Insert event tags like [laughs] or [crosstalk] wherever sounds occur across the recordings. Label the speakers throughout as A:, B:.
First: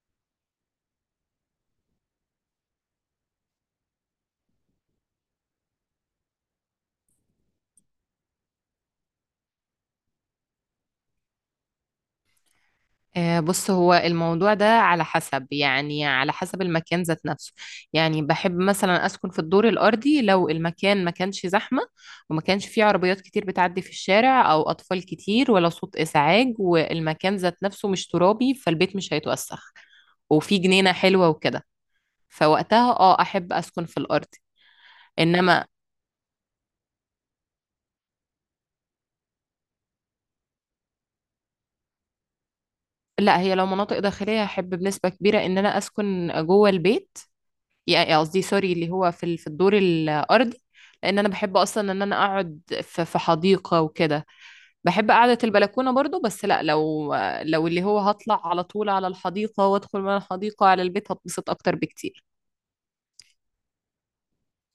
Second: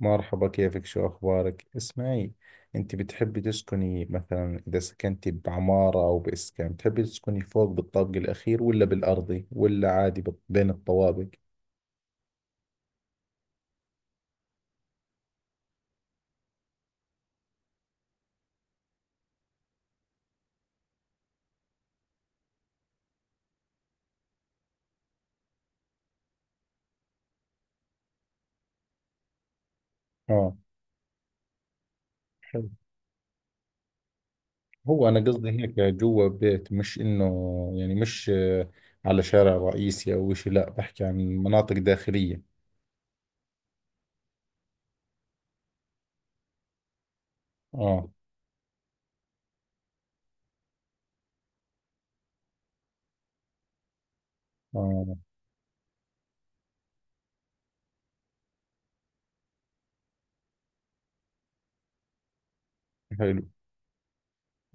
A: مرحبا، كيفك؟ شو أخبارك؟ اسمعي، أنت بتحبي تسكني مثلا إذا سكنتي بعمارة أو بإسكان، بتحبي تسكني فوق بالطابق الأخير، ولا بالأرضي، ولا عادي بين الطوابق؟
B: آه، بص، هو الموضوع ده على حسب المكان ذات نفسه. يعني بحب مثلا أسكن في الدور الأرضي لو المكان ما كانش زحمة، وما كانش فيه عربيات كتير بتعدي في الشارع أو أطفال كتير ولا صوت إزعاج، والمكان ذات نفسه مش ترابي فالبيت مش هيتوسخ،
A: آه،
B: وفي جنينة حلوة وكده.
A: حلو.
B: فوقتها اه أحب أسكن في الأرض.
A: هو أنا قصدي
B: إنما
A: هيك جوا بيت، مش إنه يعني، مش، على شارع رئيسي أو إشي، لا بحكي عن مناطق داخلية.
B: لا، هي لو مناطق داخلية أحب بنسبة كبيرة إن أنا أسكن جوه البيت.
A: آه
B: يعني قصدي، سوري، اللي هو في الدور الأرضي. لأن أنا بحب أصلا إن أنا أقعد في حديقة وكده. بحب
A: آه،
B: قعدة البلكونة برضو، بس لأ، لو اللي هو هطلع على طول على الحديقة وأدخل من الحديقة على البيت هتبسط أكتر بكتير.
A: حلو.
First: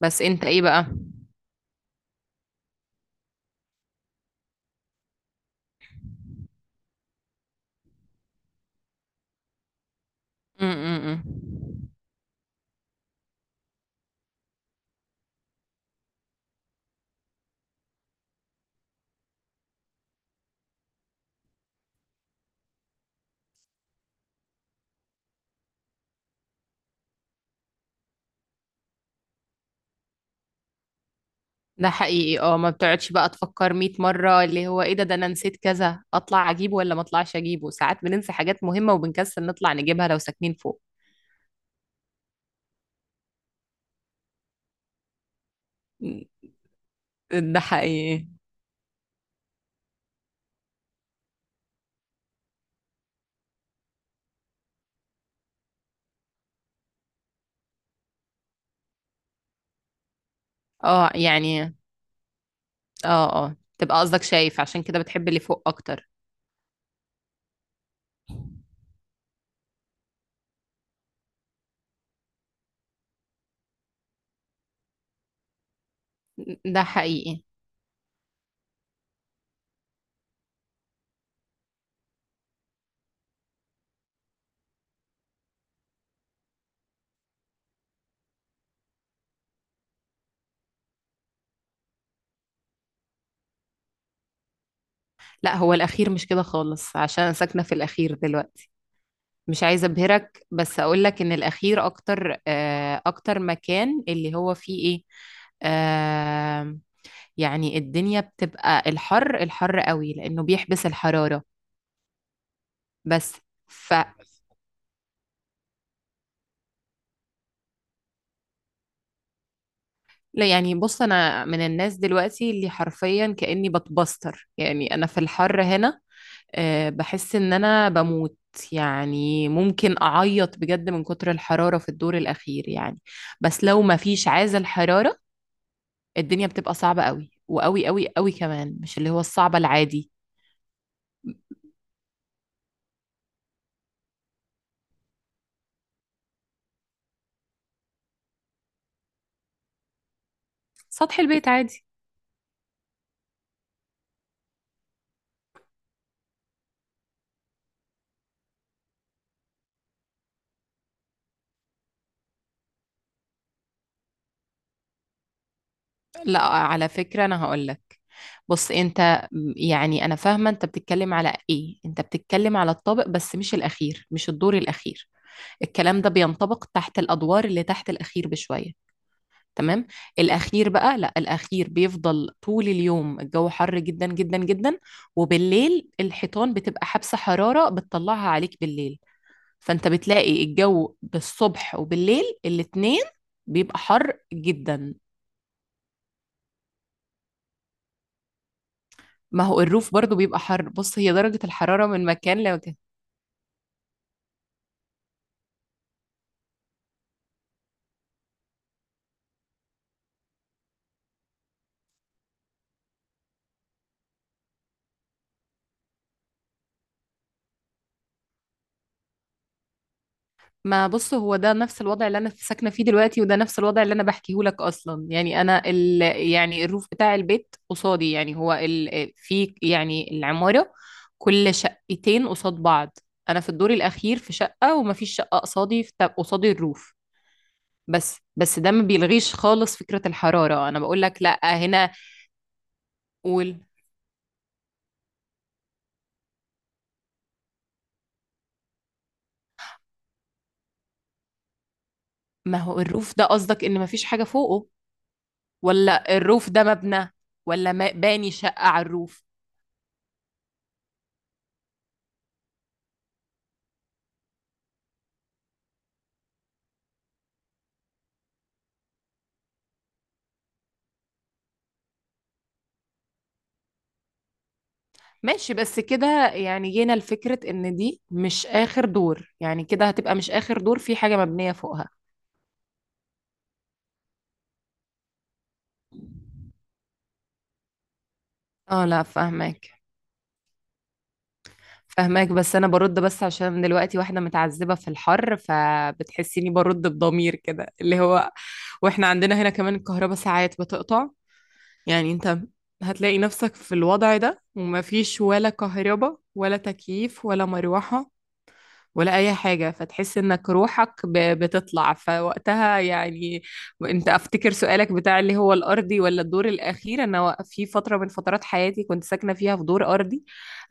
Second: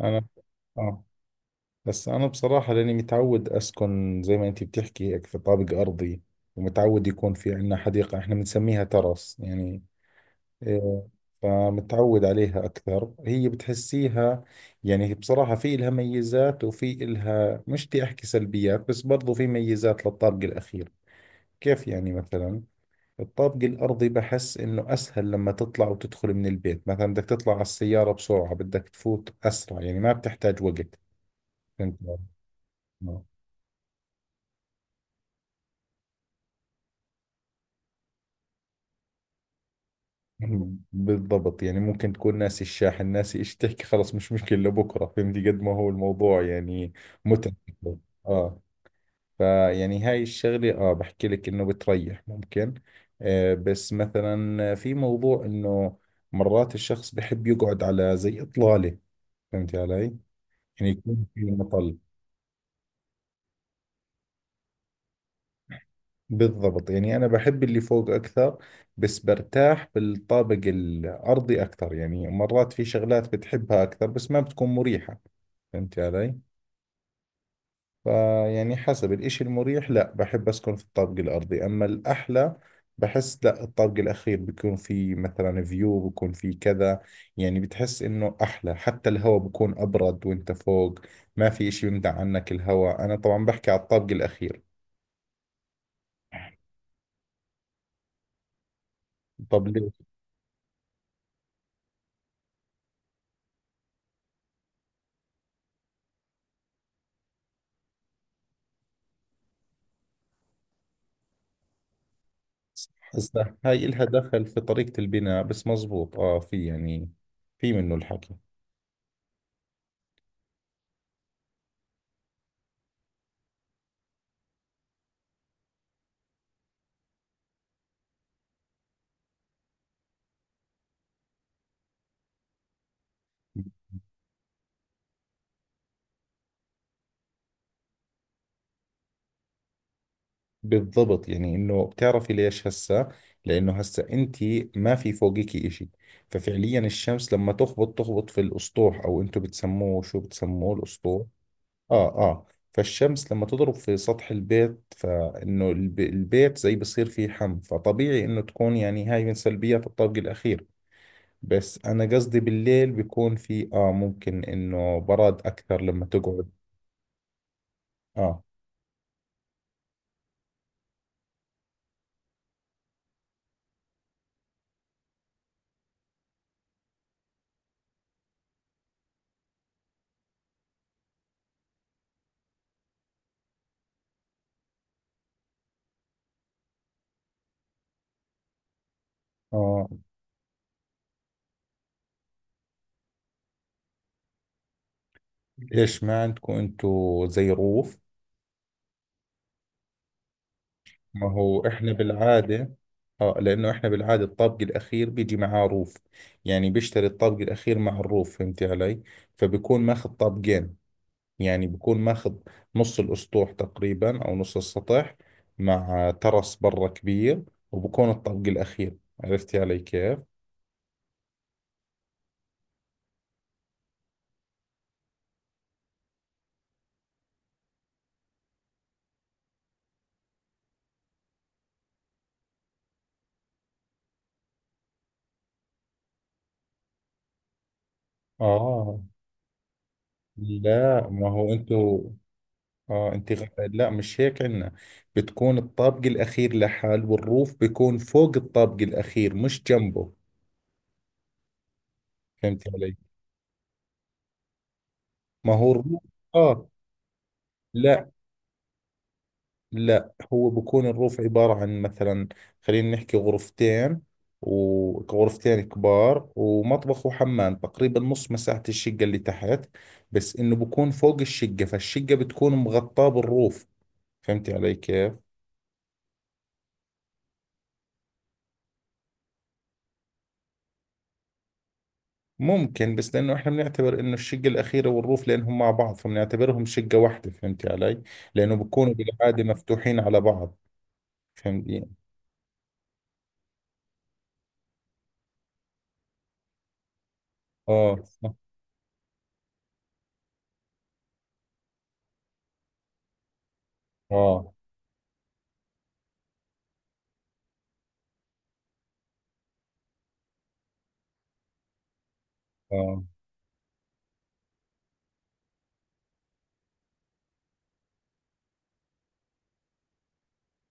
B: بس
A: أنا
B: أنت إيه بقى؟
A: آه بس أنا بصراحة، لأني متعود أسكن زي ما أنتي بتحكي، هيك في طابق أرضي، ومتعود يكون في عندنا حديقة، إحنا بنسميها ترس يعني.
B: م
A: إيه،
B: -م -م.
A: فمتعود عليها أكثر، هي بتحسيها يعني. بصراحة في إلها ميزات، وفي إلها، مش بدي أحكي سلبيات، بس برضو في ميزات للطابق الأخير. كيف يعني؟ مثلا الطابق الأرضي بحس إنه أسهل لما تطلع وتدخل من البيت، مثلا بدك تطلع على السيارة بسرعة، بدك تفوت أسرع، يعني ما بتحتاج وقت.
B: ده
A: فهمت.
B: حقيقي، اه، ما بتقعدش بقى تفكر 100 مرة اللي هو ايه، ده انا نسيت كذا، اطلع اجيبه ولا ما اطلعش اجيبه، ساعات بننسى حاجات مهمة وبنكسل نطلع نجيبها لو ساكنين فوق.
A: بالضبط، يعني ممكن تكون ناسي الشاحن، ناسي ايش تحكي، خلص مش مشكلة لبكرة، فهمتي قد ما هو الموضوع يعني متعب.
B: ده حقيقي
A: اه، فيعني هاي الشغلة، اه، بحكي لك انه بتريح ممكن. آه، بس مثلا في موضوع انه مرات الشخص بحب يقعد على زي اطلالة، فهمتي علي؟ يعني
B: اه.
A: يكون في
B: يعني
A: مطلة.
B: اه اه، تبقى قصدك شايف عشان كده بتحب اللي فوق اكتر.
A: بالضبط، يعني أنا بحب اللي فوق أكثر، بس برتاح بالطابق الأرضي أكثر، يعني مرات في شغلات بتحبها أكثر بس ما بتكون مريحة، فهمت علي؟
B: ده حقيقي.
A: فيعني حسب الإشي المريح، لا بحب أسكن في الطابق الأرضي، أما الأحلى، بحس لا، الطابق الأخير بيكون في مثلا فيو، بيكون في كذا، يعني بتحس إنه أحلى. حتى الهواء بيكون أبرد وإنت فوق، ما في إشي يمنع عنك الهواء، أنا طبعا بحكي على الطابق الأخير.
B: لا، هو الاخير مش كده خالص عشان انا ساكنه في الاخير دلوقتي. مش
A: طب
B: عايزه
A: ليه؟
B: ابهرك بس اقول لك ان الاخير اكتر، آه، اكتر مكان اللي هو فيه ايه. آه، يعني الدنيا بتبقى الحر، الحر قوي لانه بيحبس الحراره. بس
A: هسا هاي
B: ف
A: إلها دخل في طريقة البناء، بس مزبوط، في يعني، في منه الحكي.
B: لا، يعني بص، انا من الناس دلوقتي اللي حرفيا كاني بتبستر، يعني انا في الحر هنا، آه، بحس ان انا بموت. يعني ممكن اعيط بجد من كتر الحرارة في الدور الاخير، يعني بس لو ما فيش عازل حرارة الدنيا بتبقى صعبة قوي وقوي قوي قوي كمان، مش اللي هو الصعبة العادي.
A: بالضبط، يعني إنه، بتعرفي ليش هسا؟ لأنه هسا أنت ما في فوقك إشي، ففعليا الشمس لما تخبط تخبط في الأسطوح، أو أنتم بتسموه، شو بتسموه
B: سطح
A: الأسطوح؟
B: البيت عادي.
A: آه آه، فالشمس لما تضرب في سطح البيت فإنه البيت زي بصير فيه حم، فطبيعي إنه تكون، يعني هاي من سلبيات الطابق الأخير. بس أنا قصدي بالليل بيكون في، ممكن إنه برد أكثر لما
B: لا
A: تقعد.
B: على فكرة انا هقولك،
A: آه
B: بص، انت يعني انا فاهمة انت بتتكلم على ايه، انت بتتكلم على الطابق بس مش الاخير، مش الدور الاخير. الكلام ده بينطبق تحت، الادوار اللي تحت الاخير بشوية، تمام. الأخير بقى لا، الأخير بيفضل طول اليوم الجو حر جدا جدا جدا. وبالليل الحيطان بتبقى حابسة حرارة بتطلعها عليك بالليل.
A: آه،
B: فأنت بتلاقي الجو بالصبح وبالليل الاتنين بيبقى حر جدا.
A: ليش ما عندكم أنتوا زي روف؟
B: ما هو الروف برضو بيبقى حر، بص هي
A: ما
B: درجة
A: هو
B: الحرارة
A: إحنا
B: من مكان
A: بالعادة،
B: لمكان.
A: آه، لأنه إحنا بالعادة الطابق الأخير بيجي معاه روف، يعني بيشتري الطابق الأخير مع الروف، فهمتي علي؟ فبيكون ماخذ طابقين، يعني بيكون ماخذ نص الأسطوح تقريبا أو نص السطح، مع ترس برا كبير، وبكون الطابق الأخير. عرفتي علي كيف؟
B: ما بص، هو ده نفس الوضع اللي انا ساكنه فيه دلوقتي، وده نفس الوضع اللي انا بحكيه لك اصلا. يعني انا يعني الروف بتاع البيت قصادي، يعني هو في يعني العماره كل شقتين قصاد بعض. انا في الدور الاخير في شقه، ومفيش شقه قصادي الروف. بس ده ما
A: آه،
B: بيلغيش خالص فكره الحراره. انا بقول
A: لا،
B: لك
A: ما
B: لا
A: هو
B: هنا.
A: انتوا، اه،
B: قول.
A: لا مش هيك عندنا. بتكون الطابق الاخير لحال، والروف بيكون فوق الطابق الاخير مش جنبه،
B: ما
A: فهمت
B: هو
A: علي؟
B: الروف ده، قصدك ان مفيش حاجه فوقه،
A: ما هو الروف،
B: ولا الروف ده
A: اه
B: مبنى، ولا
A: لا
B: باني شقه على الروف.
A: لا، هو بكون الروف عبارة عن مثلا، خلينا نحكي غرفتين، وغرفتين كبار ومطبخ وحمام، تقريبا نص مساحة الشقة اللي تحت، بس انه بكون فوق الشقة، فالشقة بتكون مغطاة بالروف، فهمتي علي كيف؟
B: ماشي، بس كده يعني جينا لفكرة ان دي مش اخر دور، يعني كده هتبقى مش اخر دور في حاجة مبنية فوقها.
A: ممكن، بس لانه احنا بنعتبر انه الشقه الاخيره والروف، لانهم مع بعض فبنعتبرهم شقه واحده، فهمتي علي؟ لانه
B: اه
A: بكونوا
B: لا،
A: بالعاده
B: فاهماك
A: مفتوحين على بعض. فهمتي؟
B: فاهماك، بس انا برد بس عشان دلوقتي واحدة متعذبة في الحر فبتحسيني برد بضمير كده
A: اه،
B: اللي هو.
A: صح.
B: واحنا عندنا هنا كمان الكهرباء ساعات بتقطع، يعني انت هتلاقي نفسك في الوضع ده
A: اه
B: ومفيش ولا كهرباء ولا تكييف ولا مروحة ولا أي حاجة، فتحس إنك روحك بتطلع فوقتها
A: اه،
B: يعني. أنت أفتكر سؤالك بتاع اللي هو الأرضي ولا الدور الأخير، أنا في فترة من فترات حياتي كنت ساكنة فيها في دور أرضي.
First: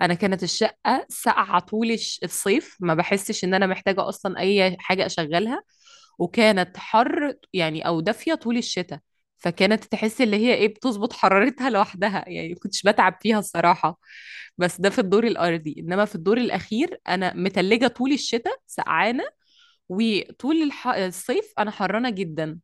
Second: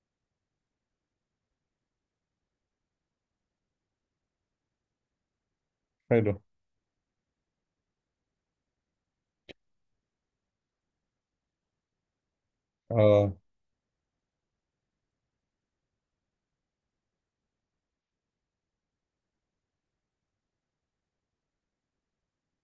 B: أنا كانت الشقة ساقعة طول الصيف، ما بحسش إن أنا محتاجة أصلا أي حاجة أشغلها.
A: حلو.
B: وكانت حر يعني أو دافية طول الشتاء. فكانت تحس اللي هي ايه، بتظبط حرارتها لوحدها، يعني ما كنتش بتعب
A: اه
B: فيها الصراحة. بس ده في الدور الأرضي، إنما في الدور الأخير أنا متلجة طول الشتاء سقعانة، وطول الصيف أنا حرانة جدا.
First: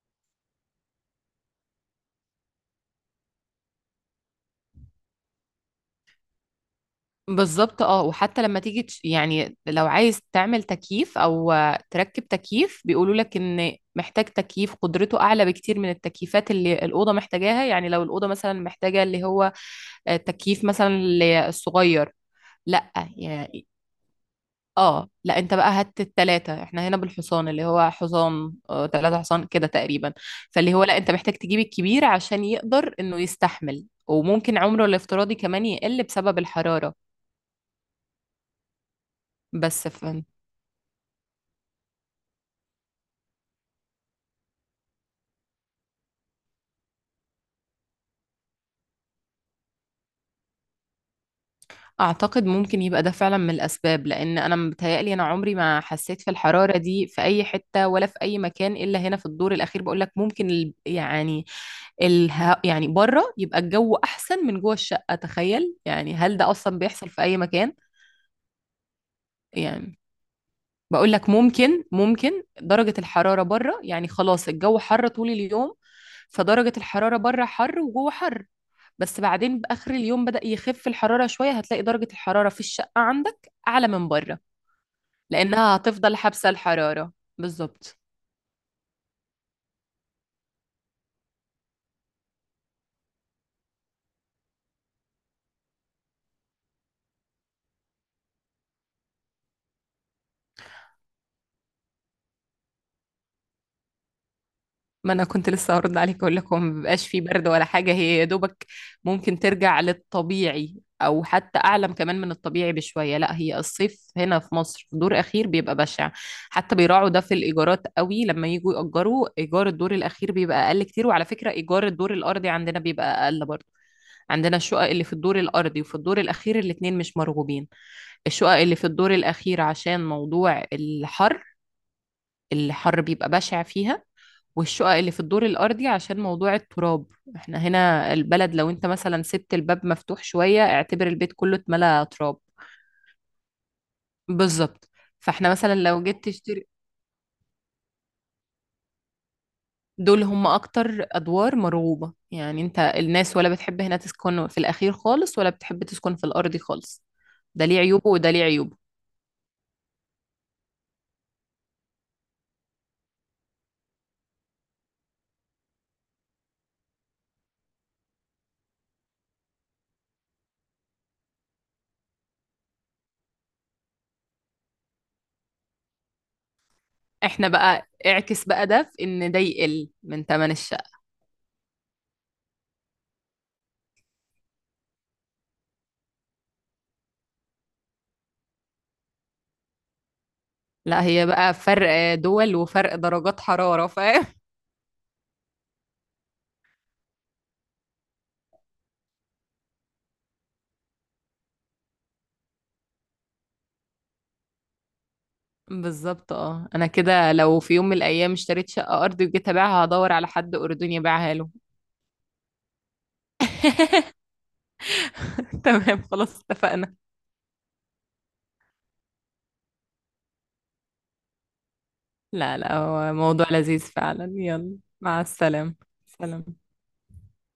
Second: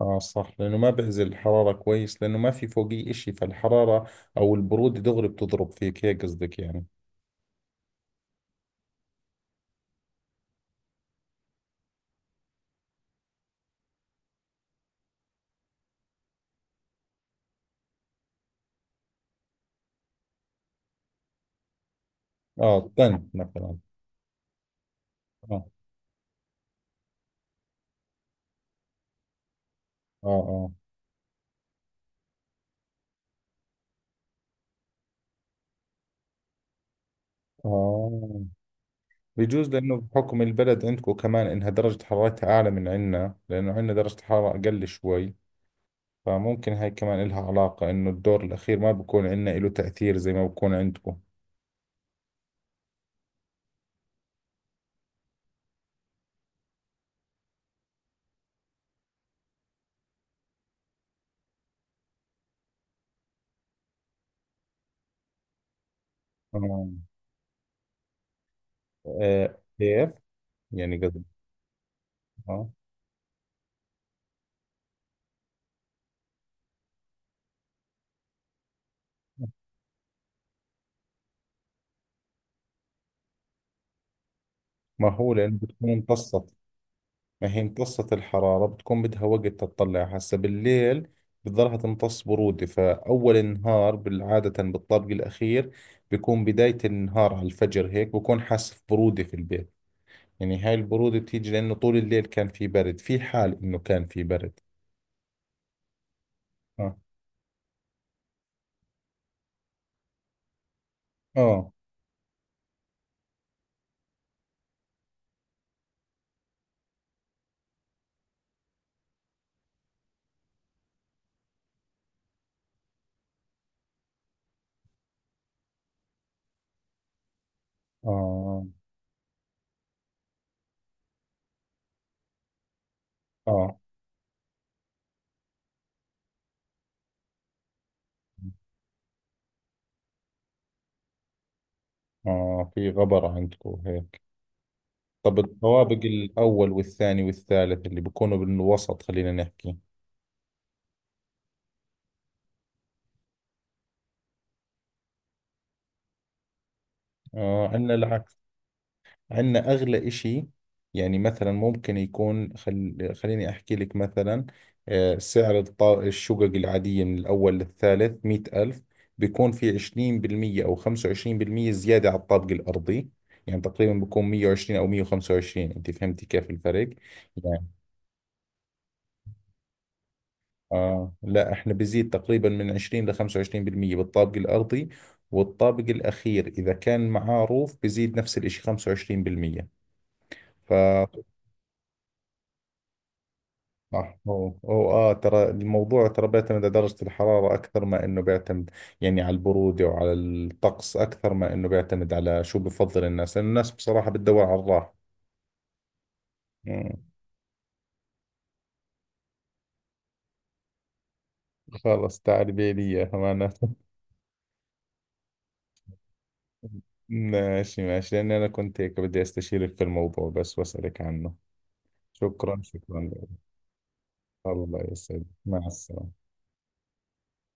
A: اه، صح، لانه ما بعزل الحراره كويس، لانه ما في فوقيه اشي، فالحراره او البروده دغري بتضرب فيك هيك، قصدك يعني؟
B: بالظبط، اه، وحتى لما تيجي يعني لو عايز تعمل تكييف، او آه، تركب تكييف، بيقولوا لك ان محتاج تكييف قدرته اعلى بكتير من التكييفات اللي الاوضه محتاجاها. يعني لو الاوضه مثلا محتاجه اللي هو آه، تكييف مثلا الصغير.
A: اه،
B: لا،
A: تن مثلا.
B: اه لا، انت
A: اه
B: بقى هات التلاتة. احنا هنا بالحصان، اللي هو حصان آه، تلاتة حصان كده تقريبا.
A: اه اه
B: فاللي هو لا، انت محتاج تجيب الكبير عشان يقدر انه يستحمل، وممكن عمره الافتراضي كمان يقل بسبب الحرارة.
A: اه. بجوز،
B: بس
A: لأنه
B: فن
A: بحكم البلد عندكم كمان إنها درجة حرارتها أعلى من عنا، لأنه عنا درجة حرارة أقل شوي، فممكن هاي كمان إلها علاقة إنه الدور الأخير ما بكون عندنا إله تأثير زي ما بكون عندكم.
B: اعتقد ممكن يبقى ده فعلا من الاسباب، لان انا متهيألي انا عمري ما حسيت في الحرارة دي في اي حتة ولا في اي مكان الا هنا في الدور الاخير. بقول لك ممكن يعني الها يعني بره يبقى الجو احسن من جوه الشقة. تخيل يعني، هل ده اصلا
A: آه.
B: بيحصل في اي مكان؟
A: آه،
B: يعني
A: كيف؟ يعني
B: بقول
A: قصدي،
B: لك ممكن، ممكن
A: آه
B: درجة الحرارة بره يعني خلاص، الجو حر طول اليوم. فدرجة الحرارة بره حر وجوه حر، بس بعدين بآخر اليوم بدأ يخف الحرارة شوية، هتلاقي درجة الحرارة في الشقة عندك أعلى من بره
A: ما هو لأنه
B: لأنها
A: بتكون
B: هتفضل حابسة
A: امتصت.
B: الحرارة.
A: ما هي
B: بالظبط.
A: امتصت الحرارة، بتكون بدها وقت تطلع هسا بالليل، بتضلها تمتص برودة، فأول النهار بالعادة بالطابق الأخير بيكون بداية النهار على الفجر هيك، بكون حاسس برودة في البيت. يعني هاي البرودة بتيجي لأنه طول الليل كان في برد، في حال إنه كان في برد.
B: ما انا كنت لسه هرد عليك اقول لك، هو ما
A: آه
B: بيبقاش فيه برد ولا حاجه، هي يا دوبك ممكن ترجع للطبيعي او حتى
A: آه
B: اعلى كمان من الطبيعي بشويه. لا، هي الصيف هنا في مصر في دور اخير بيبقى بشع. حتى بيراعوا ده في الايجارات قوي، لما يجوا ياجروا ايجار الدور الاخير بيبقى اقل كتير، وعلى فكره ايجار الدور الارضي عندنا بيبقى اقل برضه. عندنا الشقق اللي في الدور الارضي وفي الدور الاخير الاتنين مش مرغوبين. الشقق
A: آه
B: اللي في الدور الأخير عشان موضوع الحر، الحر بيبقى بشع
A: آه
B: فيها. والشقق اللي في الدور الأرضي عشان موضوع التراب، احنا هنا البلد لو انت مثلا سبت الباب مفتوح شوية اعتبر البيت كله اتملى تراب.
A: آه، في غبرة عندكم هيك.
B: بالظبط.
A: طب
B: فاحنا مثلا
A: الطوابق
B: لو جيت تشتري،
A: الأول والثاني والثالث اللي بيكونوا بالوسط، خلينا نحكي،
B: دول هم أكتر أدوار مرغوبة. يعني انت، الناس ولا بتحب هنا تسكن في الأخير خالص ولا بتحب تسكن في الأرضي خالص، ده
A: آه،
B: ليه
A: عندنا
B: عيوبه وده
A: العكس.
B: ليه عيوبه.
A: عندنا أغلى إشي، يعني مثلا ممكن يكون، خليني أحكي لك مثلا. آه، سعر الشقق العادية من الأول للثالث مئة ألف، بيكون في عشرين بالمية أو خمسة وعشرين بالمية زيادة على الطابق الأرضي، يعني تقريبا بيكون مية وعشرين أو مية وخمسة وعشرين، أنت فهمتي كيف الفرق؟
B: احنا
A: يعني
B: بقى اعكس بقى، ده في ان ده يقل من تمن الشقة.
A: لا احنا بيزيد تقريبا من 20 ل 25% بالطابق الأرضي، والطابق الأخير إذا كان معاه روف بيزيد نفس الإشي 25%. ف
B: لا، هي بقى فرق دول وفرق درجات حرارة،
A: صح،
B: فاهم.
A: هو ترى الموضوع، ترى بيعتمد على درجة الحرارة أكثر ما إنه بيعتمد، يعني على البرودة وعلى الطقس، أكثر ما إنه بيعتمد على شو بفضل الناس، لأن الناس بصراحة بتدور على الراحة.
B: بالظبط، اه، انا
A: مم.
B: كده لو في يوم من الايام اشتريت شقة ارضي وجيت ابيعها هدور على حد اردني يبيعها له.
A: خلص، تعال بيلي إياها معناته [laughs]
B: [laughs] تمام، خلاص، اتفقنا.
A: ماشي ماشي، لأني أنا كنت هيك بدي أستشيرك في الموضوع بس، وأسألك عنه.
B: لا
A: شكرا،
B: لا،
A: شكرا
B: هو
A: لك.
B: موضوع لذيذ فعلا، يلا
A: الله
B: مع
A: يسعدك، مع
B: السلامة.
A: السلامة.
B: سلام.